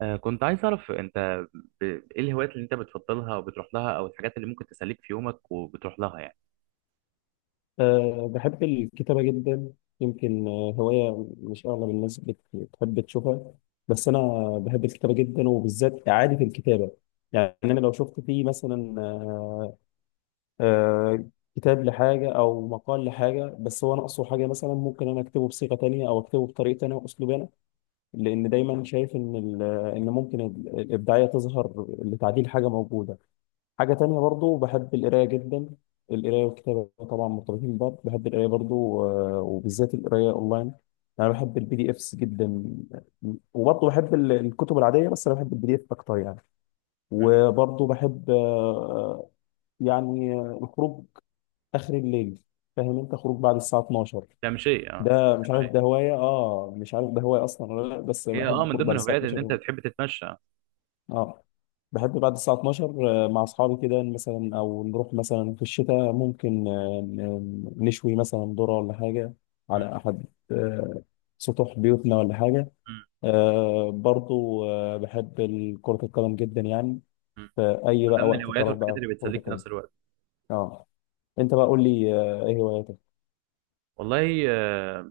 كنت عايز أعرف أنت إيه الهوايات اللي أنت بتفضلها أو بتروح لها أو الحاجات اللي ممكن تسليك في يومك وبتروح لها يعني. بحب الكتابة جدا. يمكن هواية مش أغلب الناس بتحب تشوفها، بس أنا بحب الكتابة جدا، وبالذات إعادة الكتابة. يعني أنا لو شفت فيه مثلا أه أه كتاب لحاجة أو مقال لحاجة، بس هو ناقصه حاجة، مثلا ممكن أنا أكتبه بصيغة تانية أو أكتبه بطريقة تانية وأسلوب أنا، لأن دايما شايف إن الإبداعية تظهر لتعديل حاجة موجودة. حاجة تانية برضو بحب القراية جدا، القراية والكتابة طبعا مرتبطين ببعض. بحب القراية برضو وبالذات القراية أونلاين. أنا بحب البي دي إفس جدا، وبرضو بحب الكتب العادية، بس أنا بحب البي دي إف أكتر يعني. مم. وبرضو بحب الخروج آخر الليل، فاهم أنت؟ خروج بعد الساعة 12. تمشي أه. ده مش عارف تمشي ده هواية مش عارف ده هواية أصلا ولا لأ، بس هي بحب من الخروج ضمن بعد الساعة الهوايات إن أنت 12. بتحب تتمشى. اه، بحب بعد الساعة 12 مع أصحابي كده، مثلا أو نروح مثلا في الشتاء ممكن نشوي مثلا ذرة ولا حاجة مم. على أحد آه، سطوح بيوتنا ولا حاجة. مم. برضو بحب كرة القدم جدا يعني، مم. في أي من بقى ضمن وقت الهوايات فراغ والحاجات بقى في اللي كرة بتسليك في القدم. نفس الوقت. اه. أنت بقى قول لي إيه هواياتك؟ والله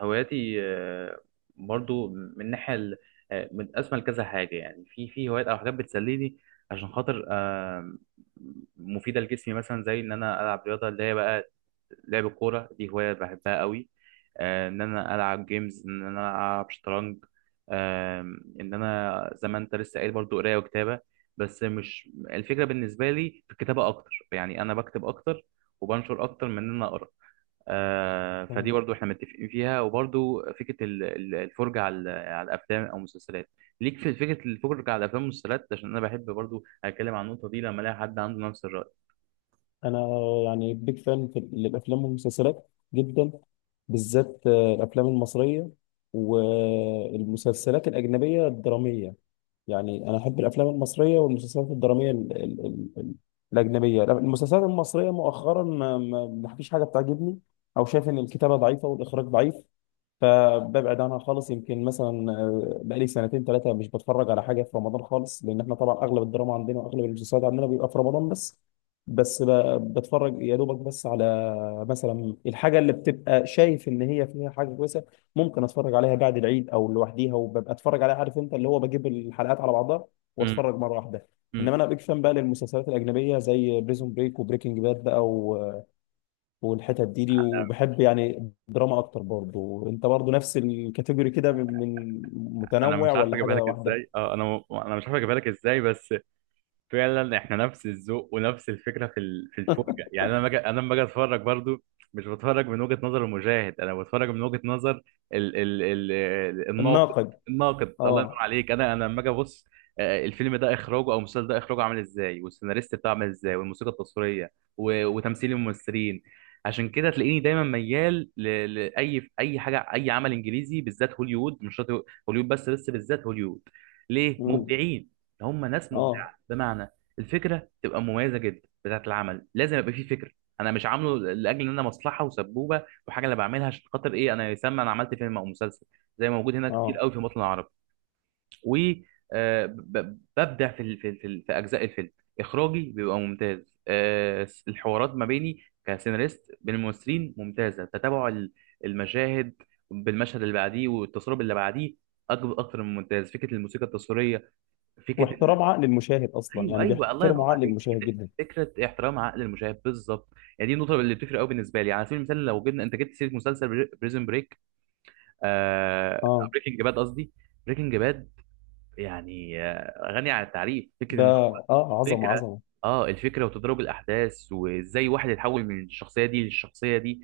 هواياتي برضو من ناحية متقسمة لكذا حاجة يعني في هوايات أو حاجات بتسليني عشان خاطر مفيدة لجسمي مثلا زي إن أنا ألعب رياضة اللي هي بقى لعب الكورة دي هواية بحبها قوي. إن أنا ألعب جيمز إن أنا ألعب شطرنج. آه، إن أنا زي ما أنت لسه قايل برضو قراية وكتابة، بس مش الفكرة بالنسبة لي في الكتابة أكتر يعني أنا بكتب أكتر وبنشر أكتر من إن أنا أقرأ. فدي برضو احنا متفقين فيها وبرضو فكره الفرجه على الافلام او المسلسلات. ليك في فكره الفرجه على الافلام والمسلسلات عشان انا بحب برضو اتكلم عن النقطه دي لما الاقي حد عنده نفس الراي. انا يعني بيج فان في الافلام والمسلسلات جدا، بالذات الافلام المصريه والمسلسلات الاجنبيه الدراميه. يعني انا احب الافلام المصريه والمسلسلات الدراميه ال ال ال ال الاجنبيه. المسلسلات المصريه مؤخرا ما فيش حاجه بتعجبني، او شايف ان الكتابه ضعيفه والاخراج ضعيف، فببعد عنها خالص. يمكن مثلا بقالي سنتين ثلاثه مش بتفرج على حاجه في رمضان خالص، لان احنا طبعا اغلب الدراما عندنا واغلب المسلسلات عندنا بيبقى في رمضان بس. بتفرج يا دوبك بس على مثلا الحاجه اللي بتبقى شايف ان هي فيها حاجه كويسه، ممكن اتفرج عليها بعد العيد او لوحديها، وببقى اتفرج عليها عارف انت، اللي هو بجيب الحلقات على بعضها امم. واتفرج مره واحده. امم. انما انا بيج فان بقى للمسلسلات الاجنبيه، زي بريزون بريك وبريكنج باد بقى والحتت دي، وبحب يعني دراما اكتر. برضو انت برضو نفس الكاتيجوري كده، من انا متنوع مش عارف ولا حاجه اجيبها لك واحده؟ ازاي، اه انا مش عارف اجيبها لك ازاي، بس فعلا احنا نفس الذوق ونفس الفكره في في الفرجه. يعني انا مجد انا لما اجي اتفرج برضو مش بتفرج من وجهه نظر المشاهد، انا بتفرج من وجهه نظر الناقد. الناقد. الناقد الله ينور اه. عليك. انا لما اجي ابص الفيلم ده اخراجه او المسلسل ده اخراجه عامل ازاي، والسيناريست بتاعه عامل ازاي، والموسيقى التصويريه وتمثيل الممثلين. عشان كده تلاقيني دايما ميال لاي اي حاجه، اي عمل انجليزي بالذات هوليوود. مش شرط هوليوود، بس بالذات هوليوود ليه امم. مبدعين. هم ناس اه. مبدعين بمعنى الفكره تبقى مميزه جدا. بتاعه العمل لازم يبقى فيه فكره. انا مش عامله لاجل ان انا مصلحه وسبوبه وحاجه، انا بعملها عشان خاطر ايه، انا يسمى انا عملت فيلم او مسلسل زي ما موجود هنا كتير اه. قوي في الوطن العربي، و ببدع في في اجزاء الفيلم. اخراجي بيبقى ممتاز، الحوارات ما بيني كسيناريست بين الممثلين ممتازه، تتابع المشاهد بالمشهد اللي بعديه والتصوير اللي بعديه اكتر من ممتاز. فكره الموسيقى التصويريه فكره. واحترام عقل المشاهد اصلا، ايوه يعني ايوه الله ينور بيحترموا عقل عليك المشاهد فكره. جدا. فكرة احترام عقل المشاهد بالظبط. يعني دي النقطه اللي بتفرق قوي بالنسبه لي. على سبيل المثال لو جبنا، انت جبت سيره مسلسل بريزن بريك، اه. بريكنج باد قصدي. بريكنج باد يعني غني عن التعريف. فكره ده ان هو اه عظمه، الفكره، عظمه. اه الفكره وتدرج الاحداث وازاي واحد يتحول من الشخصيه دي للشخصيه دي،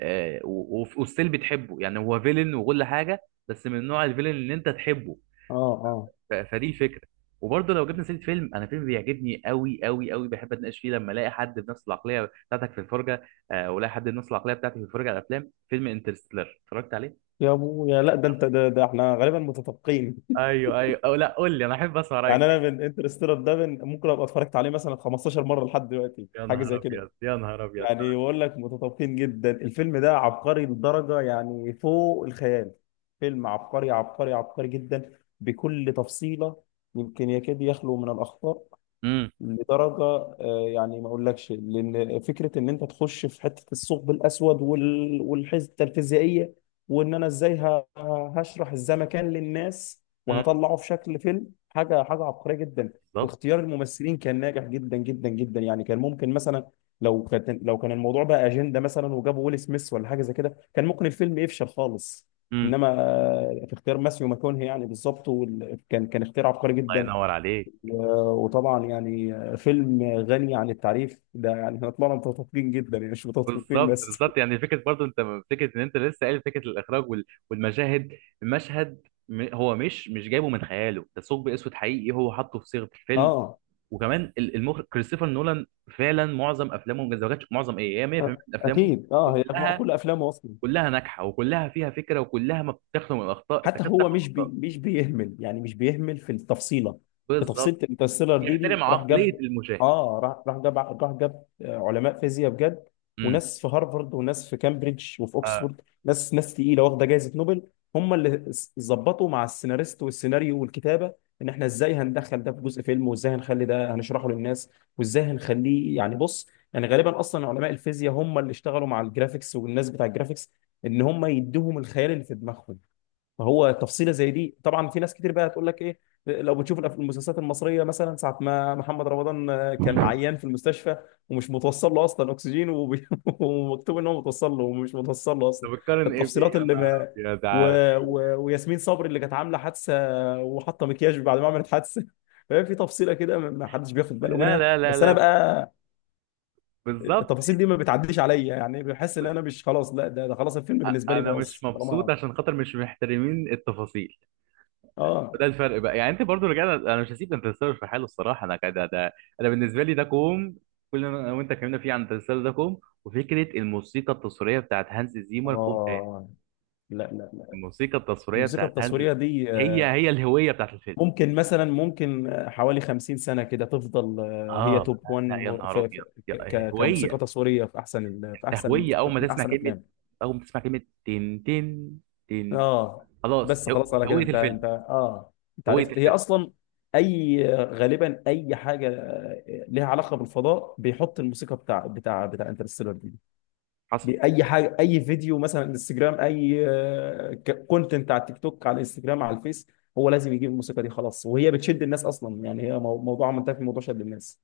وستيل بتحبه يعني هو فيلن وكل حاجه، بس من نوع الفيلن اللي انت تحبه. اه. اه. فدي الفكره. وبرضه لو جبنا سيره فيلم، انا فيلم بيعجبني قوي قوي قوي بحب اتناقش فيه لما الاقي حد بنفس العقليه بتاعتك في الفرجه، والاقي حد بنفس العقليه بتاعتي في الفرجه على الافلام، فيلم انترستيلر اتفرجت عليه. يا ابويا، لا ده انت ده، احنا غالبا متفقين. ايوه ايوه، او لا قول لي، انا احب اسمع رايك يعني انا فيه. من انترستيلر ده، من ممكن ابقى اتفرجت عليه مثلا 15 مره لحد دلوقتي، يا حاجه نهار زي كده. ابيض يا نهار ابيض. يعني بقول لك متطابقين جدا. الفيلم ده عبقري لدرجة يعني فوق الخيال. فيلم عبقري عبقري عبقري جدا، بكل تفصيلة. يمكن يكاد يخلو من الأخطاء امم. لدرجه يعني ما اقولكش. لان فكره ان انت تخش في حته الثقب الاسود والحته الفيزيائيه، وان انا ازاي هشرح الزمكان للناس امم. وهطلعه في شكل فيلم، حاجه حاجه عبقريه جدا. بالظبط. واختيار الممثلين كان ناجح جدا جدا جدا. يعني كان ممكن مثلا لو كان الموضوع بقى اجنده مثلا وجابوا ويل سميث ولا حاجه زي كده، كان ممكن الفيلم يفشل خالص. امم. انما في اختيار ماسيو ماكونهي يعني بالظبط، كان اختيار عبقري الله جدا. ينور عليك. وطبعا يعني فيلم غني عن التعريف ده، يعني احنا طلعنا متفقين جدا، يعني مش متفقين بالظبط بس. بالظبط. يعني فكره برضو انت، فكره ان انت لسه قايل فكره الاخراج والمشاهد، المشهد هو مش جايبه من خياله، ده ثقب اسود حقيقي هو حاطه في صيغه الفيلم. اه. وكمان المخرج كريستوفر نولان، فعلا معظم افلامه ما كانتش، معظم ايه، هي أ- 100% من افلامه اكيد. اه، هي كلها كل افلامه اصلا. كلها ناجحه وكلها فيها فكره وكلها ما بتخلو من الاخطاء، حتى تكاد هو تخلو من الاخطاء. مش بيهمل، يعني مش بيهمل في التفصيله. في تفصيله بالظبط، الانترستيلر دي، بيحترم راح عقليه جاب. المشاهد. اه، راح جاب علماء فيزياء بجد، امم. وناس في هارفارد وناس في كامبريدج وفي آه. اوكسفورد، ناس تقيله واخده جائزه نوبل. هم ظبطوا مع السيناريست والسيناريو والكتابه، ان احنا ازاي هندخل ده في جزء فيلم، وازاي هنخلي ده هنشرحه للناس، وازاي هنخليه يعني. بص، يعني غالبا اصلا علماء الفيزياء هم اللي اشتغلوا مع الجرافيكس والناس بتاع الجرافيكس، ان هم يدوهم الخيال اللي في دماغهم. فهو تفصيله زي دي، طبعا في ناس كتير بقى هتقول لك ايه، لو بتشوف المسلسلات المصريه مثلا، ساعه ما محمد رمضان كان عيان في المستشفى ومش متوصل له اصلا اكسجين ومكتوب ان هو متوصل له ومش متوصل له اصلا. طب بتقارن ايه بإيه؟ التفصيلات يا اللي نهار ما ابيض و... عليا. وياسمين صبري اللي كانت عامله حادثه وحاطه مكياج بعد ما عملت حادثه. فهي في تفصيله كده ما حدش بياخد باله لا منها، لا لا بس انا لا. بقى بالظبط. التفاصيل دي ما بتعديش عليا، يعني بحس ان انا مش خلاص. لا ده، خلاص الفيلم بالنسبه لي انا باظ مش مبسوط طالما. عشان خاطر مش محترمين التفاصيل. وده اه. الفرق بقى. يعني انت برضو رجعت، انا مش هسيب ده التسلسل في حاله الصراحه، انا كده ده. انا بالنسبه لي ده كوم، كل ما انا وانت اتكلمنا فيه عن التسلسل ده كوم، وفكره الموسيقى التصويريه بتاعت هانز زيمر كوم تاني. اه. لا لا لا. الموسيقى التصويريه الموسيقى بتاعت هانز، التصويرية دي هي هي الهويه بتاعت الفيلم. ممكن مثلا ممكن حوالي 50 سنة كده تفضل هي اه توب لا 1، لا يا نهار ابيض، كموسيقى هويه. تصويرية في احسن في انت احسن، هويه، اول ما من تسمع احسن كلمه، افلام. اول ما تسمع كلمه تن تن تن اه، خلاص، بس خلاص على كده هويه انت الفيلم. انت اه انت هويه عرفت هي الفيلم اصلا. اي غالبا اي حاجة لها علاقة بالفضاء بيحط الموسيقى بتاع انترستيلر دي. حصل. باي حاجه، اي فيديو مثلا انستجرام، اي كونتنت على التيك توك، على الانستجرام، على الفيس، هو لازم يجيب الموسيقى دي. خلاص وهي بتشد الناس اصلا، يعني هي موضوع منتهي في موضوع شد الناس.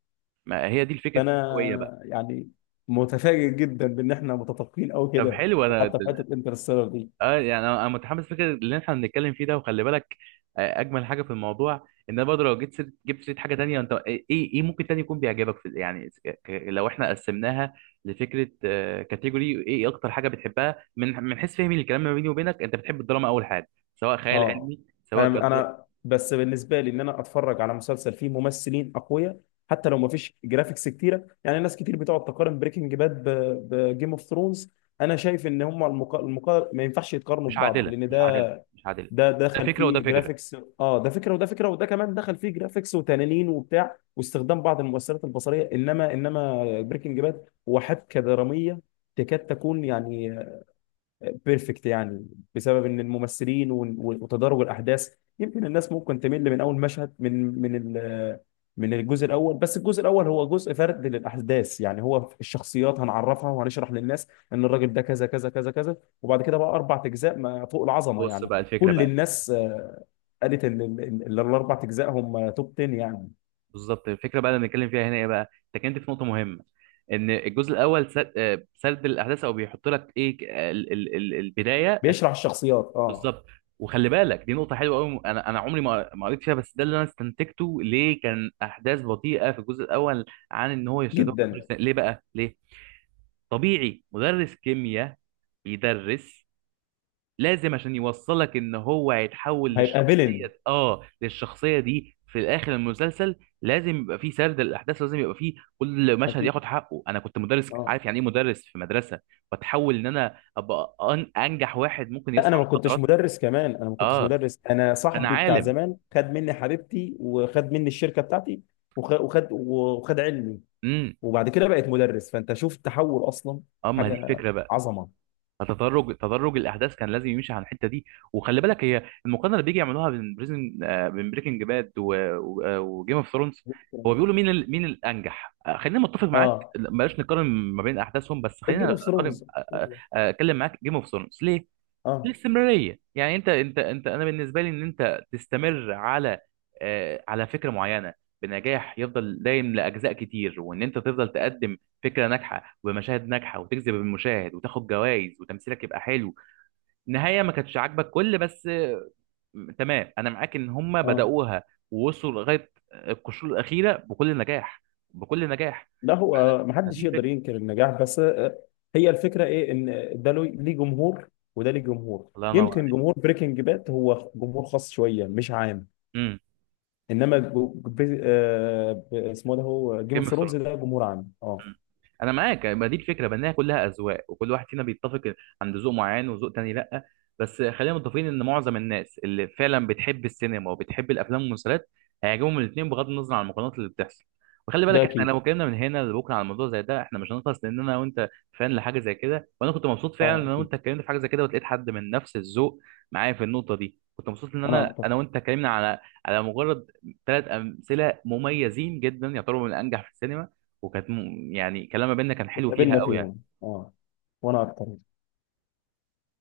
ما هي دي فكره فانا الهويه بقى. يعني متفاجئ جدا بان احنا متفقين قوي طب كده، حلو. انا وحتى في حته انترستيلر دي. اه يعني انا متحمس فكره اللي احنا بنتكلم فيه ده، وخلي بالك اجمل حاجه في الموضوع ان انا برضه لو جيت جبت سيره حاجه تانية. انت ايه، ايه إيه ممكن تاني يكون بيعجبك في، يعني لو احنا قسمناها لفكره، كاتيجوري ايه، إيه اكتر حاجه بتحبها؟ من حيث فهمي للكلام ما بيني وبينك، انت بتحب الدراما اول حاجه، سواء خيال اه. علمي سواء انا، كدر... بس بالنسبه لي ان انا اتفرج على مسلسل فيه ممثلين اقوياء، حتى لو ما فيش جرافيكس كتيره. يعني ناس كتير بتقعد تقارن بريكنج باد بجيم اوف ثرونز. انا شايف ان هم ما ينفعش يتقارنوا مش ببعض، عادله لان مش عادله ده، مش عادله. ده ده دخل فكره وده فيه فكره. جرافيكس، اه ده فكره وده فكره، وده كمان دخل فيه جرافيكس وتنانين وبتاع واستخدام بعض المؤثرات البصريه. انما بريكنج باد هو حبكه دراميه تكاد تكون يعني بيرفكت يعني، بسبب ان الممثلين وتدرج الاحداث. يمكن الناس ممكن تمل من اول مشهد، من الجزء الاول، بس الجزء الاول هو جزء فرد للاحداث، يعني هو الشخصيات هنعرفها وهنشرح للناس ان الراجل ده كذا كذا كذا كذا، وبعد كده بقى اربع اجزاء ما فوق العظمه بص يعني. بقى الفكره، كل الناس قالت ان الاربع اجزاء هم توب 10 يعني. بالظبط. الفكره بقى اللي بنتكلم فيها هنا ايه بقى؟ انت كنت في نقطه مهمه، ان الجزء الاول سرد الاحداث، او بيحط لك ايه ك- ال ال ال البدايه بيشرح الشخصيات، اه، بالظبط. وخلي بالك دي نقطه حلوه قوي، انا عمري ما قريت فيها، بس ده اللي انا استنتجته، ليه كان احداث بطيئه في الجزء الاول؟ عن ان هو يشتغل في كل جدا. سنة. ليه بقى؟ ليه طبيعي مدرس كيمياء بيدرس، لازم عشان يوصلك ان هو هيتحول هيبقى فيلن. للشخصيه، اه للشخصيه دي في الاخر المسلسل. لازم يبقى فيه سرد الاحداث، لازم يبقى فيه كل مشهد اكيد. ياخد حقه. انا كنت مدرس اه. عارف يعني ايه مدرس في مدرسه، واتحول ان انا ابقى انجح واحد ممكن لا انا يصنع ما كنتش مخدرات. مدرس كمان، انا ما كنتش اه مدرس. انا انا صاحبي بتاع عالم. زمان خد مني حبيبتي وخد مني الشركه بتاعتي وخد علمي، امم. وبعد كده بقيت مدرس. فانت شوف التحول اصلا، اه ما هي دي حاجه الفكره بقى. عظمه. فتدرج الاحداث كان لازم يمشي على الحته دي. وخلي بالك هي المقارنه اللي بيجي يعملوها بين بريزن بين بريكنج باد وجيم اوف ثرونز، هو بيقولوا مين مين الانجح. خلينا متفق معاك، اه. بلاش نقارن ما بين احداثهم، بس الجيم خلينا اوف اقارن. ثرونز. الله. اتكلم معاك جيم اوف ثرونز ليه؟ اه. الاستمراريه. يعني انت انت انت انا بالنسبه لي ان انت تستمر على على فكره معينه بنجاح، يفضل دايم لاجزاء كتير، وان انت تفضل تقدم فكره ناجحه ومشاهد ناجحه وتجذب المشاهد وتاخد جوائز وتمثيلك يبقى حلو. النهايه ما كانتش عاجبك كل، بس تمام، انا معاك ان هم اه. بداوها ووصلوا لغايه القشور الاخيره بكل نجاح بكل نجاح. لا هو ما هذه حدش يقدر الفكره. ينكر النجاح، بس هي الفكره ايه؟ ان ده ليه جمهور وده ليه جمهور. الله ينور يمكن عليك. جمهور بريكنج باد هو جمهور خاص شويه مش عام، امم. انما اسمه ده هو جيم جيم اوف اوف. ثرونز، ده جمهور عام. اه. مم. انا معاك، ما دي الفكره بانها كلها اذواق وكل واحد فينا بيتفق عند ذوق معين وذوق تاني، لا بس خلينا متفقين ان معظم الناس اللي فعلا بتحب السينما وبتحب الافلام والمسلسلات هيعجبهم الاثنين بغض النظر عن المقارنات اللي بتحصل. وخلي ده بالك احنا اكيد. لو اتكلمنا من هنا لبكره على الموضوع زي ده احنا مش هنخلص، لان انا وانت فان لحاجه زي كده. وانا كنت مبسوط فعلا اه ان انا اكيد، وانت اتكلمنا في حاجه زي كده، ولقيت حد من نفس الذوق معايا في النقطه دي. كنت مبسوط ان انا انا اكتر. وانت اتكلمنا على، على مجرد ثلاث امثله مميزين جدا يعتبروا من الانجح في السينما، وكانت يعني كلام ما بيننا كان حلو فيها واتقابلنا قوي يعني. فيهم، اه، وانا اكتر.